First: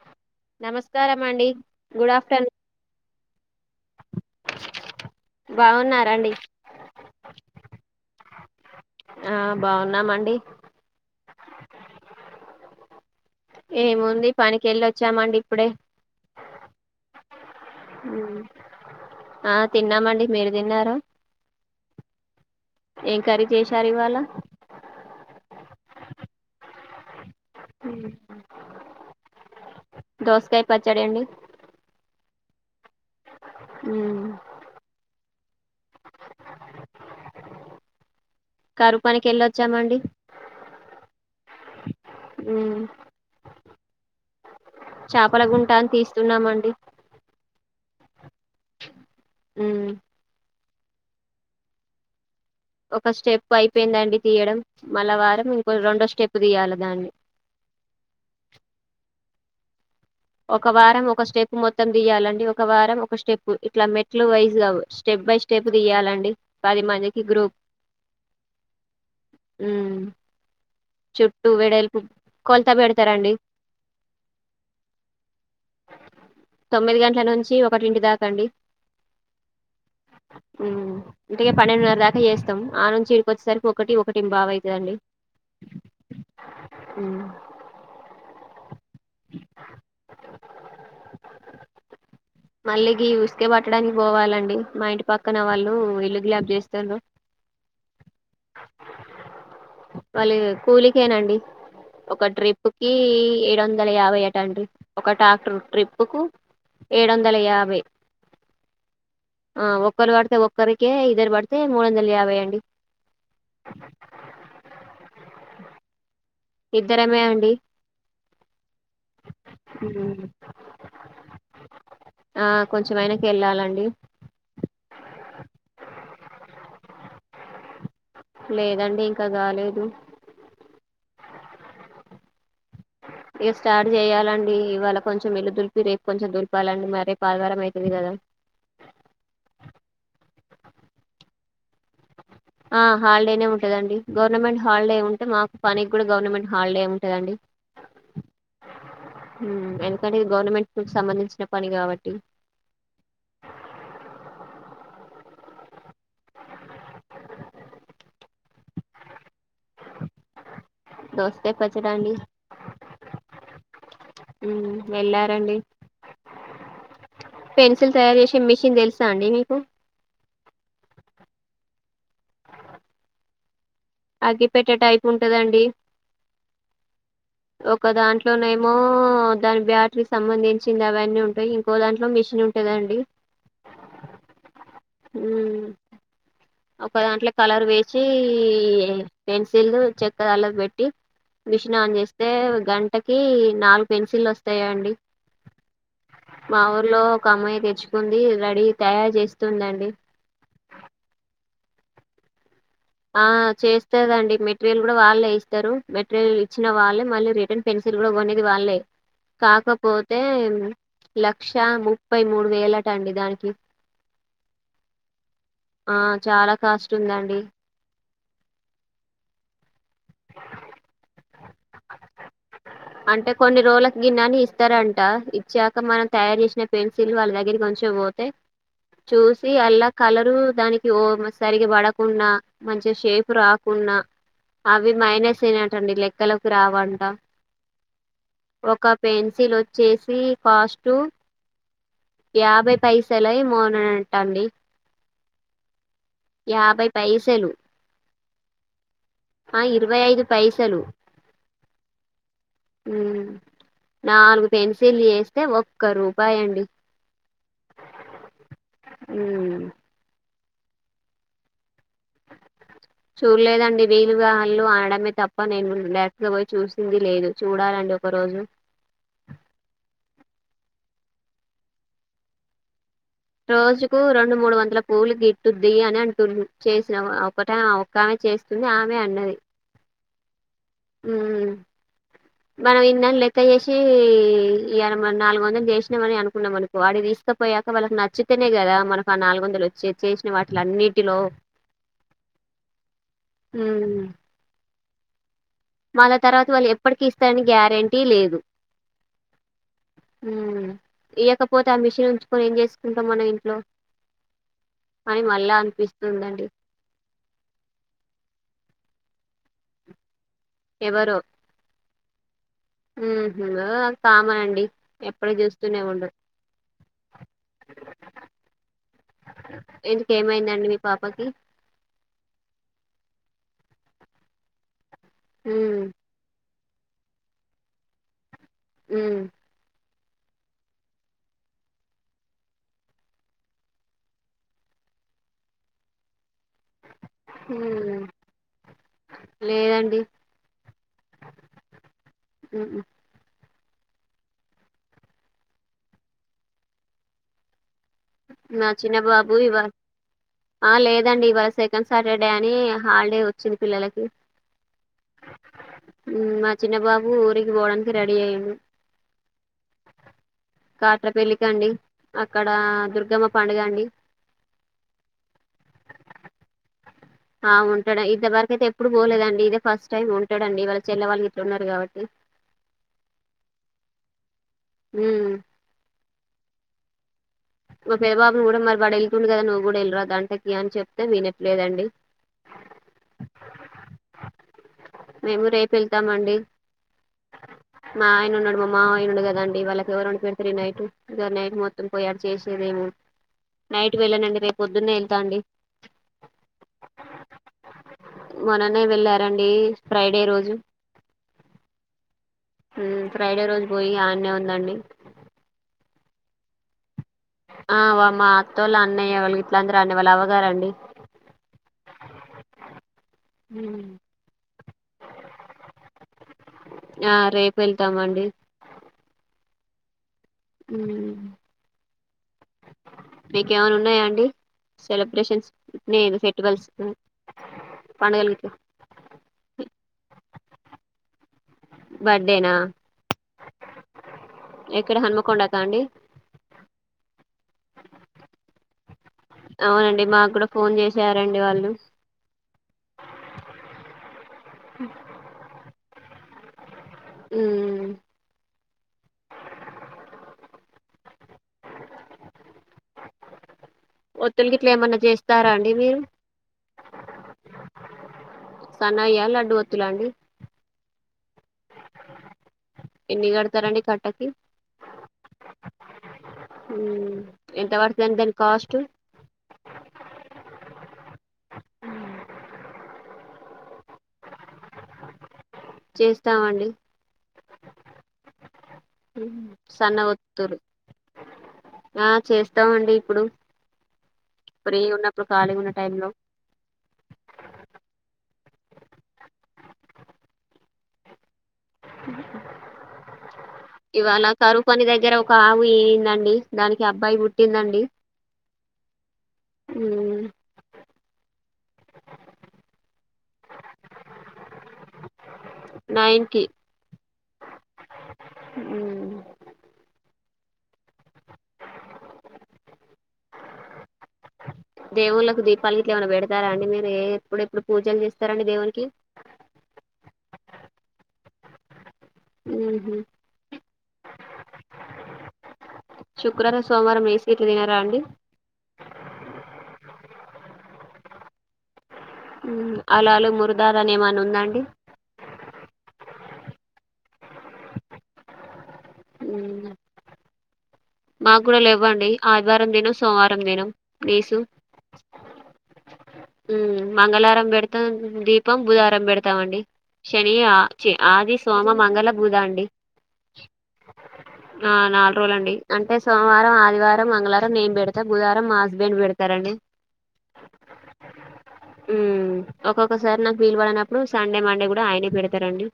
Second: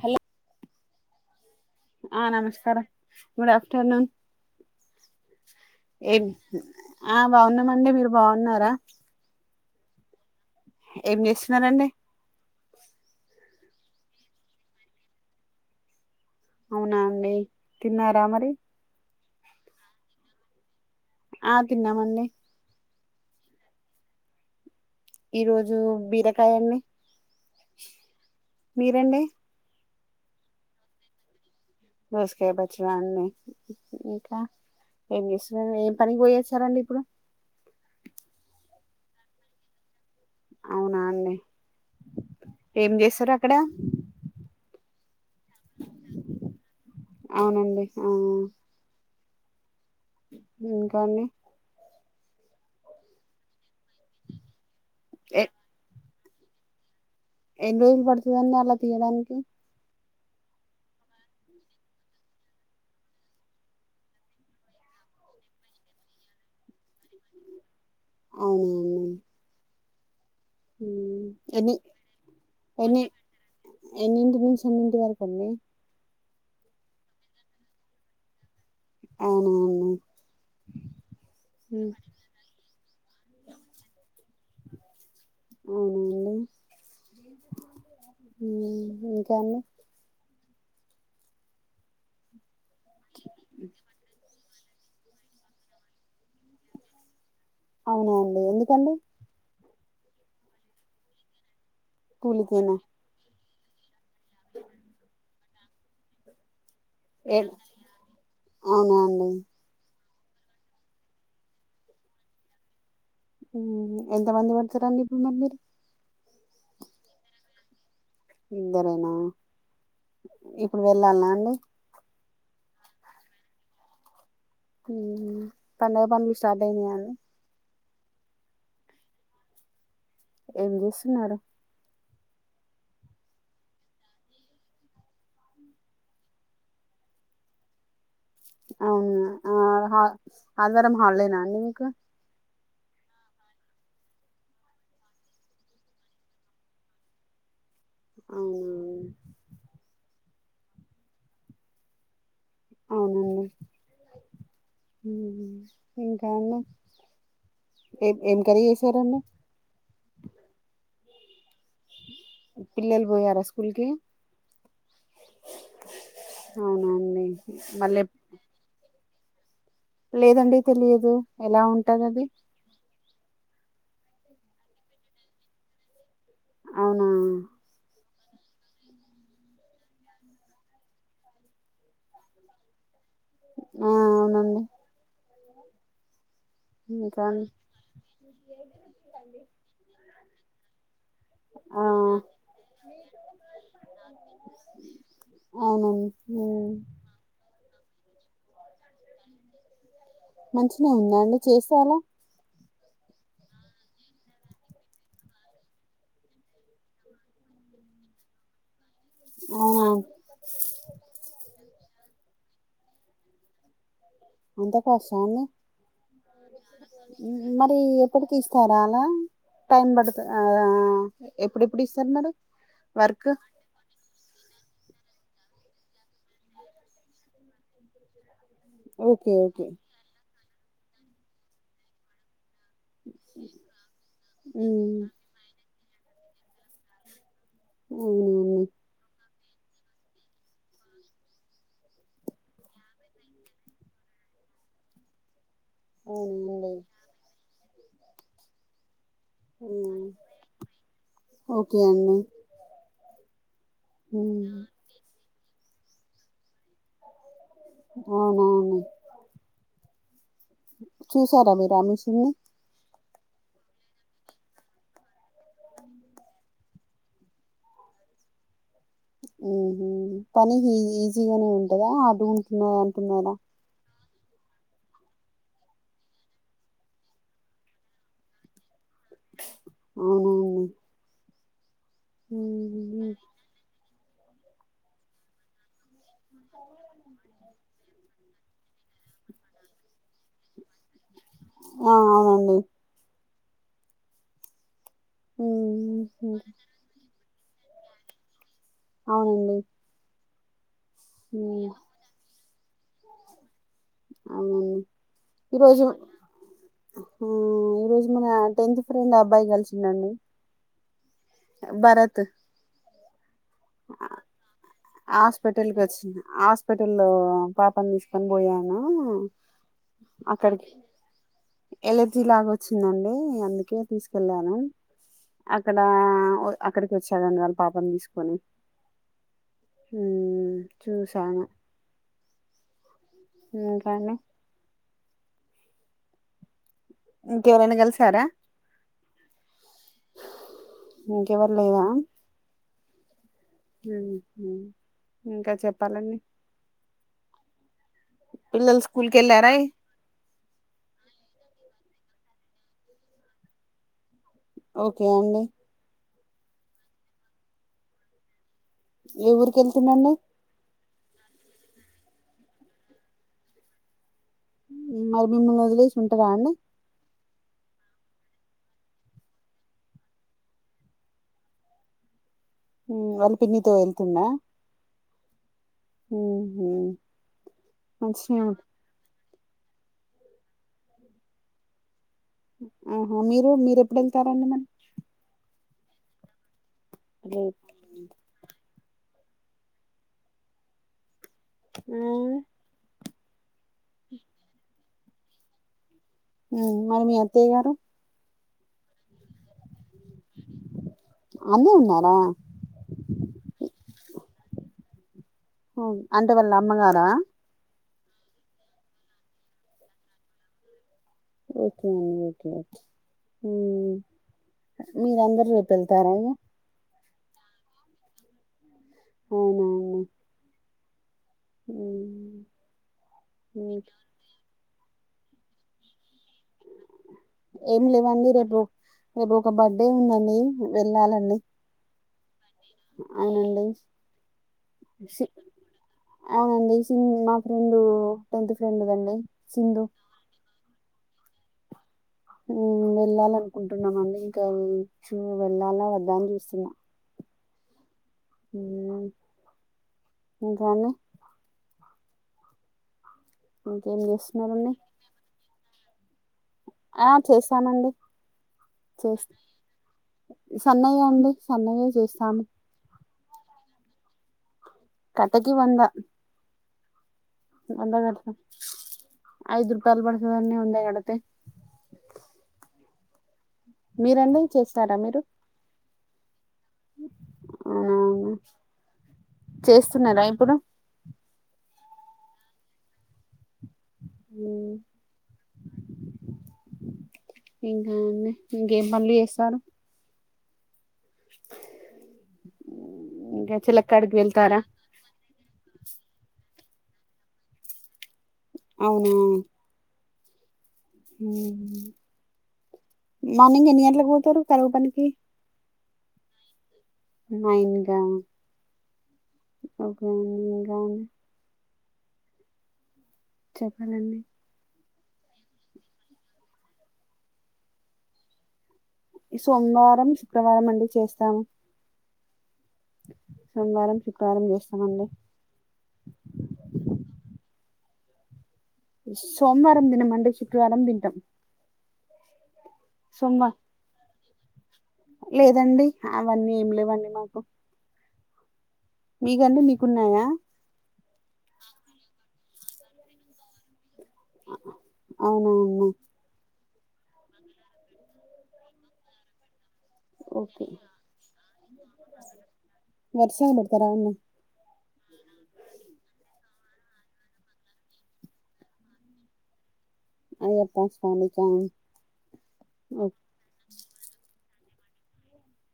Hello నమస్కారమండి ఆ నమస్కారం గుడ్ఆఫ్టర్నూన్ ఎ బాగున్నారండి ఆ బాగున్నామండి మీరు బాగున్నారా ఆ బాగున్నామండి ఏం చేస్తున్నారండి ఏముంది పనికి వెళ్ళోచ్చామండి ఇప్పుడే అవునా అండి తిన్నారా ఉమ్, మరి ఆ తిన్నాం అండి మీరు తిన్నారా ఆ తిన్నామ్ అండి ఏం కర్రీ చేశారు ఇవాళ ఈ రోజు బీరకాయ అండి ఉమ్, మీరండి దోసకాయ పచ్చడి అండి దోసకాయ పచ్చడ అండి ఉమ్, ఇంకా ఏం చేస్తునారు ఏం పనికి పోయాచ్చారాండి ఇప్పుడు కరువు పనికి వెళ్ళొచ్చామ్ అండి అవునా అండి ఏం చేస్తారు అక్కడ చాపల గుంట అని తీస్తున్నామ్ అండి అవునండి ఆ ఉ ఇంకాని ఒక స్టెప్ అయిపోయింది అండి తీయడం మళ్ల ఎ వారం ఇంకో రెండో స్టెప్ తీయాలి దాన్ని ఎన్ని రోజులు పడుతది అండి అలా తీయడానికి ఒక వారం ఒక స్టెప్ మొత్తం తీయాలండి ఒక వారం ఒక స్టెప్ ఇట్లా మెట్లు వైజ్గా స్టెప్ బై స్టెప్ తీయాలండి పది మందికి గ్రూప్ అవునవును చుట్టూ వేడల్పు కొలతా ఎన్ని పెడతారండి ఎన్నింటి నుంచి ఎన్నింటి వరకు అండి తొమ్మిది గంట్ల నుంచి ఒకటింటి దాకా అండి అవునా అండి మ్ అంటే ఇగ అవునండి పన్నెండున్నర దాకా చేస్తాం ఆ నుంచి ఇడికి వొచ్చేసరికి ఒకటి ఒకటి బావ్ అయిత్ దండి అవునండి ఊ ఇంకా అండి మళ్ళీ గి ఉసుకే పట్టడానికి పోవాలండి మా ఇంటి పక్కన వాళ్ళు ఇల్లు గీలాబ్ చేస్తాల్లు అవునా అండి ఎందుకండి వాల్లు కూలికే నండి ఒక ట్రిప్ కూలికేనా కి ఎయి డు వందల యాభై అట అండి ఒక ట్రాక్టర్ ట్రిప్పు కు ఏడు వందల ఏ యాభై అవునా అండి ఆ ఓక్ ఒక్కలు పడితే ఒక్కరికే ఇద్దరు పడితే మూడు వందల యాభై అండి ఉమ్ ఎంత మంది పడతారు అండి ఇప్పుడు మరి మీరు ఇద్దరమే అండి ఇద్దరేనా ఉమ్. ఇప్పుడు వెళ్ళాల్నా అండి ఆ కొంచెం అయినంక ఎల్లాలి అండి మ్ పండగ పనులు స్టార్ట్ అయినయ అండి లేదండి ఇంకా కాలేదు ఏం చేస్తున్నారు ఇగ స్టార్ట్ చెయాలి అండీ ఇవాళ కొంచెం ఇల్లు దులిపి రేపు కొంచెం దులపాలండి మరి రేపు ఆదివారం అయితది గదా అదివారం హాలిడే న అండీ మీకు ఆ హాలిడేనే ఉంటుదండి గవర్నమెంట్ హాలిడే ఉంటే మాకు పనికి గుడా గవర్నమెంట్ హాలిడే ఉంటదండి అవునా మ్ ఎందుకంటే ఇది గవర్నమెంట్ సంబంధించిన పని కాబట్టి అవున మ్ ఇంకా అండీ ఏ ఏం కర్రీ చేసారు అండీ దోసకాయ పచ్చడ అండీ పిల్లలు బోయారా స్కూల్ కి మ్ వెళ్ళారు అండీ అవునా అండి పెన్సిల్ మళ్ళీ తయారు చేశే మెషీన్ తెలుసు సా అండీ మీకు లేదు అండీ తెలియదు ఎలా ఉంటది అది అగ్గి పెట్టే టైపు ఉంటది అండీ ఔనా ట్లోనేమో దాని బ్యాట్రీక్ సంబంధించింది అవన్నీ ఉంటాయి ఇంకో దాంట్లో మిషన్ ఉంటదండి ఆ ఔనండి మ్ ఇంకా ఒకదాంట్ల కలర్ వేశీ పెన్సీలు చెక్కదన్లక్ పెట్టి మిషన్ ఆ ఆన్ జేస్తే గంటకి నాలుగు పెన్సిల్లు ఓస్తాయాండి అవునండి మా ఉమ్. ఊర్లో ఒక అమ్మాయి తేచ్చుకుంది రెడీ తయార్ చేస్తుందండి చేసాలా ఆ చేస్తదండి మెటీరియల్ గూడా వాళ్ళే ఇస్తారు మెటీరియల్ ఇచ్చిన వాళ్ళే మళ్ళీ రిటర్న్ పెన్ సీల్ గూడ కోనేది వాళ్ళే అవునా కాకపోతే లక్ష ము ప్పై మూడు వేలట అండి దానికి అంత కస్ట అండి ఆ చాలా కాస్ట్ ఉందండి మ్ మరీ ఎ ఎప్పటికిస్తారా అలా టైం పడుత ఆ ఆ ఎప్పుడెప్పుడు ఇస్తారు మరి వర్క్ అంటే కొన్ని రోజులక్ గిన్నని ఇస్ స్తారంట ఇచ్చాక మనం తయారు జిషిన పెన్సిల్ వాళ్ళ దగ్గరికి కొంచ పోతే ఓకే చూసి ఓకే అల్లా కలరు దానికి ఓ సరిగా పడకున్న మంచిగ షేప్ రాకుంనా అవి ఉమ్, మైనేసేనన్ టండి లెక్కలొకీ రావంటా అవునండి ఒక పెన్ సీల్ ఓచ్చేసి కస్ట్ యాభై పైసల ఏమో అన్ నన్ నంట అండి అవునండి యాభై పైసలు ఆ ఇరవై ఉమ్, ఐదు పైసలు ఓకే అండి మ్ నాలుగు ఉమ్, పెన్సిళ్ళు చేస్తే ఒక్క రూపాయండి అవునవును చూసారా మీర్ ఆ మిషన్నీ చూడలేదండి వీలువాళ్ళు ఆనడమే తప్ప నేను డైరెక్ట్గా పోయి చూసింది లేదు చూడాల డి ఒకరోజు మ్ హు పని హి ఇజీగానే ఉంటదా హార్డ్ ఉంటున్నది అంటున్నారా కు రెండు మూడు వంతులకులి గిట్టుద్ది అని అంటున్లు చేసిన ఆ ఒక్కట ఆ ఒక్కామె చేస్తుంది ఆ మె అన్నది అవునవునా మ్ మనం ఇన్నని లెక్క జేసి సి ఈయల మనం నాలుగు వందలు జేషినం అనే అనుకున్నాం అనుకో ఆడికి తిస్కపోయాక వాళ్ళకి నచ్ చ్చితేనే గదా మనక్ ఆ నాలుగు వందలు ఓచ్చే చేషిన వాటిలన్నిటిలో ఆ అవునండి మ్ ఉమ్, మళ్ళా తర్వాత వాళ్ ఎప్పటికిస్తారని గ్యారెంటీ లేదు ఔనండి మ్ ఇయ్యకపోతే ఆ మిషిన్ ఉంచుకొని ఏం జేసుకుంటాం మనం ఇంట్లో అవునండి అని మళ్ళా ఈరోజు అనిపిస్తుందండి ఆ ఈరోజు మనం ఆ టెన్త్ ఫ్రెండ్ అబ్బాయి కలిసిండండి భరత్ మ్ హు ఓ అద్ కామన్ అండి ఎప్పుడు హాస్పిటల్కి చూస్తూనే ఉండరు ఓచ్చిన హాస్పిటలో పాపని తిస్కొని పోయానా ఎందుకు ఏమైందండి మీ పాపకి ఎలర్జీ లాగొచ్చిందండి. అందుకే తీస్కెళ్ళాను ఉమ్ అక్కడా ఓ అక్కడ్కి ఓచ్చారండి వాళ్ పాపన్ తీస్కొని హ్మ్ హు మ్ చూసాను ఇంకానే ఇంకెవరైనా ఉమ్ కల్సారా లేదండి ఇంకేవల్ లేరా ఉహు మ్ హ్ ఇంకా చెప్పాలండి. నా పిల్లలు చిన్న స్కూల్ కి బాబు వెళ్ళారా ఇవా ఆ లేదండి ఇవాళ సెకండ్ సాటర్డే అని హాల్డే ఒచ్చింది పిల్లలకి ఓకే అండి మ్ మా చిన్న బాబు ఊరిక్ పోవడానిక్ రెడీ అయిండు. ఏ ఊరికి వెళ్తుండండి కాత్ర పెల్లికండి అక్కడ దుర్గమ్మ పండుగ అండి. మరి మిమ్మల్ని వదిలేసి ఉంటారా అండి ఆ ఉంటడ ఇంత వరకైతే ఎప్పుడు పోలేదండి ఇదే ఫస్ట్ టైమ్ ఉంటడండి వాళ్ళ చెల్లె వాళ్ గిట్ల ఉన్నర్ కాబట్టి మ్ వాళ్ పిన్నితో వెళ్తుందా? హ్మ్ మ్ హ్ మా పెదబాబున్ గుడా మర్ వాడ్ ఎళ్తుండు గదా నువ్వు కూడా ఎళ్లద్దా అంటే కీయన్ చెప్తే వినెట్లేదండి. ఆహా మీరు మీరెప్పుడ్ ఎళ్తారండి మరి మేము రేపు వెళ్తామండి రేపు. మా ఆయన ఉన్నడ్ మమ్ మామయ్య ఉండు కదండి వాళ్ళక్ ఎవర్ వండు పెడ్తరు ఈ నైటు ఇగ నైట్ మొత్తం ఆ, పోయి ఆడ్ చేసేదేము నైట్ వెళ్ళనండి రేప్ పొద్దున్నే ఎళ్తా అండి. మ్ మరి మీ అత్తయ్ గారు మొననే వెళ్ళారండి. ఫ్రైడే అన్నే ఉన్నారా? మ్ ఫ్రైడే రోజు పోయి ఆ ఉందండి. అంటే వాల్ అమ్మగారా? ఆ వా మా అత్తోళ్ళ అన్నయ్య వాళ్ళు ఇట్లాందర్ అన్ని వాళ్ళు అవ్వగారండి. ఓకే అండి ఓకే ఓకే మ్ మీరందర్ రేప్ ఎళ్తారా ఇగ ఆ రేపెళ్తామండి. అవునా అండి. మ్ ఉమ్, మీకేమైనా ఉమ్. ఉన్నయా అండి. సెలబ్రేషన్స్ మీర్ [unintelligible] ఏం లేవండి ఇట్లా రేపు రేప్ ఒక బగ్ ఏందండి వెళ్ళాలండి. బర్డేనా? అవునండి ఎక్కడ సి హన్మకొండక అండి అవుఅండి సిం మ ఫ్రెండు టెన్త్ ఫ్రెండ్ దండి. సింధు అవునండి మాక్కూడా ఫోన్ చేసారండి వాళ్ళు మ్ వెళ్ళాల్ అన్కుంటున్నామండి ఇంకా చు వెళ్ళాలా వద్దా అన్ చూస్తున్నా. హ్మ్ మ్ ఇంకా అండి ఇంకేం ఒత్తుల్ గిట్లా చేస్తున్నారండి ఏమన్న చేస్తారా అండి మీరు? ఆ చేస్తానండి సన్నయ్యా చేస్ లడ్డు ఒత్తులా అండి సన్నయే అండి. సన్నగే చేస్తాం. ఎన్ని కడ్తరండి కట్టకి కట్టకి వంద. హ్ వంద కడ్తం ఐదు రూపాయిల్ పడ్తదండి వంద కడ్తే ఊమ్ మీరండి చేస్తారా మీరు చేస్తామండి అవునా ఊమ్ చేస్తున్నారా ఇప్పుడు సన్నఒత్తూరు ఆ చేస్తామండి ఇప్పుడు ఉమ్, ఫ్రీ ఉన్నప్పుడు ఖాగున్న టైంలో ఇంకా అండి ఇంకేం పనులు చేస్తారు? ఉమ్, ఇంకా చిలక్కాడికి ఇవాళ వెళ్తారా కరువుపని దగ్గర ఒక ఆవు ఈనిందండి. దానికి అబ్బాయి పుట్టిందండి అవును ఉమ్ ఉమ్ మార్నింగ్ ఎన్ని గంటలకు పోతారు కరవు పనికి నైన్ కి నైన్ కా ఒకే అండీ ఇంకా చెప్పాలండి దేవుల్లకు దీపాలు గిట్లా ఏమైన్నా పెడతారా అండి మీరు ఏ ఎప్పుడు ఎప్పుడు పూజలు చేస్తారండి దేవుడీకి సోమవారం శుక్రవారం అండి చేస్తాము ఉమ్ హు సోమవారం శుక్రవారం చేస్తామండి శుక్రారం సోమవారం మేసి ఇట్లు తినారా అండి సోమవారం తినమండి శుక్రవారం తింటం అలాలు మురుదార్ అని ఏమన్నా ఉందాండి లేదండి అవన్నీ ఏం లేవండి మాకు మీగన్నీ ఉమ్ మీకున్నాయా మాకు కూడా లేవండి ఆదివారం తినం సోమవారం తినం నీసు అవున అన్ని ఉమ్ మంగళారం పెడతాం దీపం బుధవారం పెడతామండి శని ఆ ఓకే చి ఆది సోమ మంగళ బూదా అండి వర్షాలు పడతారా అండి ఆ నాలుగు రోజులండి అంటే సోమవారం ఆదివారం మంగళారం నేన్ పెడతా బుధవారం మా హస్బెండ్ పెడతారండి అయ్యప్ప స్వామికా ఉమ్ ఒక్కొక్కసారి ఓకే నాకు వీలు పడనప్పుడు సండే మండే కూడా ఆయనే పెడతారండి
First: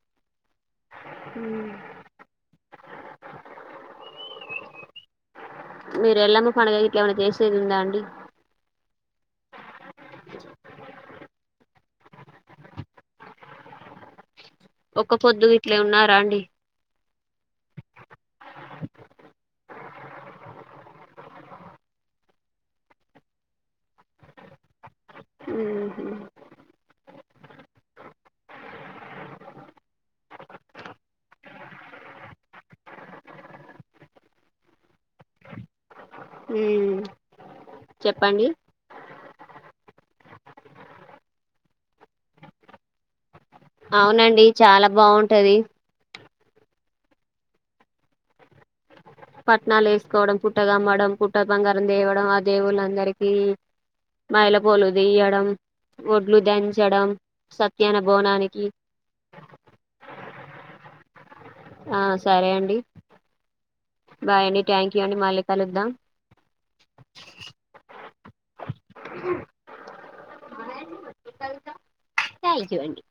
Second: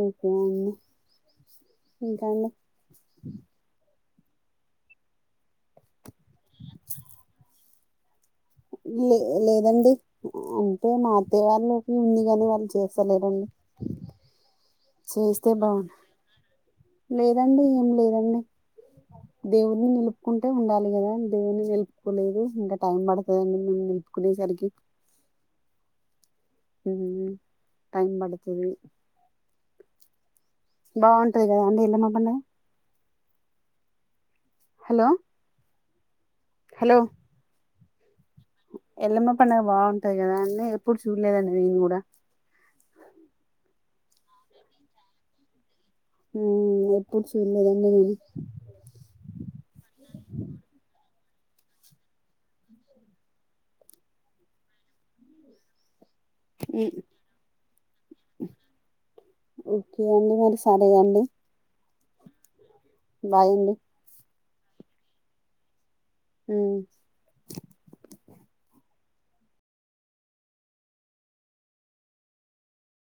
ఓకే అండి ఇంకా అండి మీరెల్లమ్మ పండగ ఇట్ల ఏమన్న చేసేదుందా అండి లే లేదండి అంటే మా అత్తయవాళ్ళు ఉంది కానీ వాళ్ళు చేస్తలేరండి ఒక్క పొద్దు చేస్తే ఇట్లే బాగుం ఉన్నారా అండి లేదండి ఏం లేదండి దేవుడిని నిలుప్ ఉంటే ఉండాలి కదా దేవున్ని నిలుపుకోలేదు ఇంకా టైం పడుతదండి మేము నిలుపుకునేసరికి ఉమ్ హు ఉమ్ టైం పడుతది బాగుంటది కదా అండి ఎల్లమ్మ పండగ హలో హలో ఉమ్ ఎల్లమ్మ పండగ బాగుం ఉంటది కదా అండీ ఎప్పుడు చూడలేదండి నేను కూడా అవునండి చాలా బాగుంటది ఉమ్ ఎప్పుడు చూడలేదండి నేను పట్నాలేసుకోవడం పుట్ట కమ్మడం పు పుట్ట బంగారం తేవడం ఆ దేవుళ్ళందరికీ మైల పోలు తీయ్యడం ఒడ్లు ఉమ్, దంచడం సత్యాన భోనానికి ఓకే అండి మరి సరే అండి ఆ సరే అండి బాయ్ అండి బాయ్ అండి ట్యాంకూ అండీ మల్లీకలుద్దాం ఉమ్ థ్యాంకు అండీ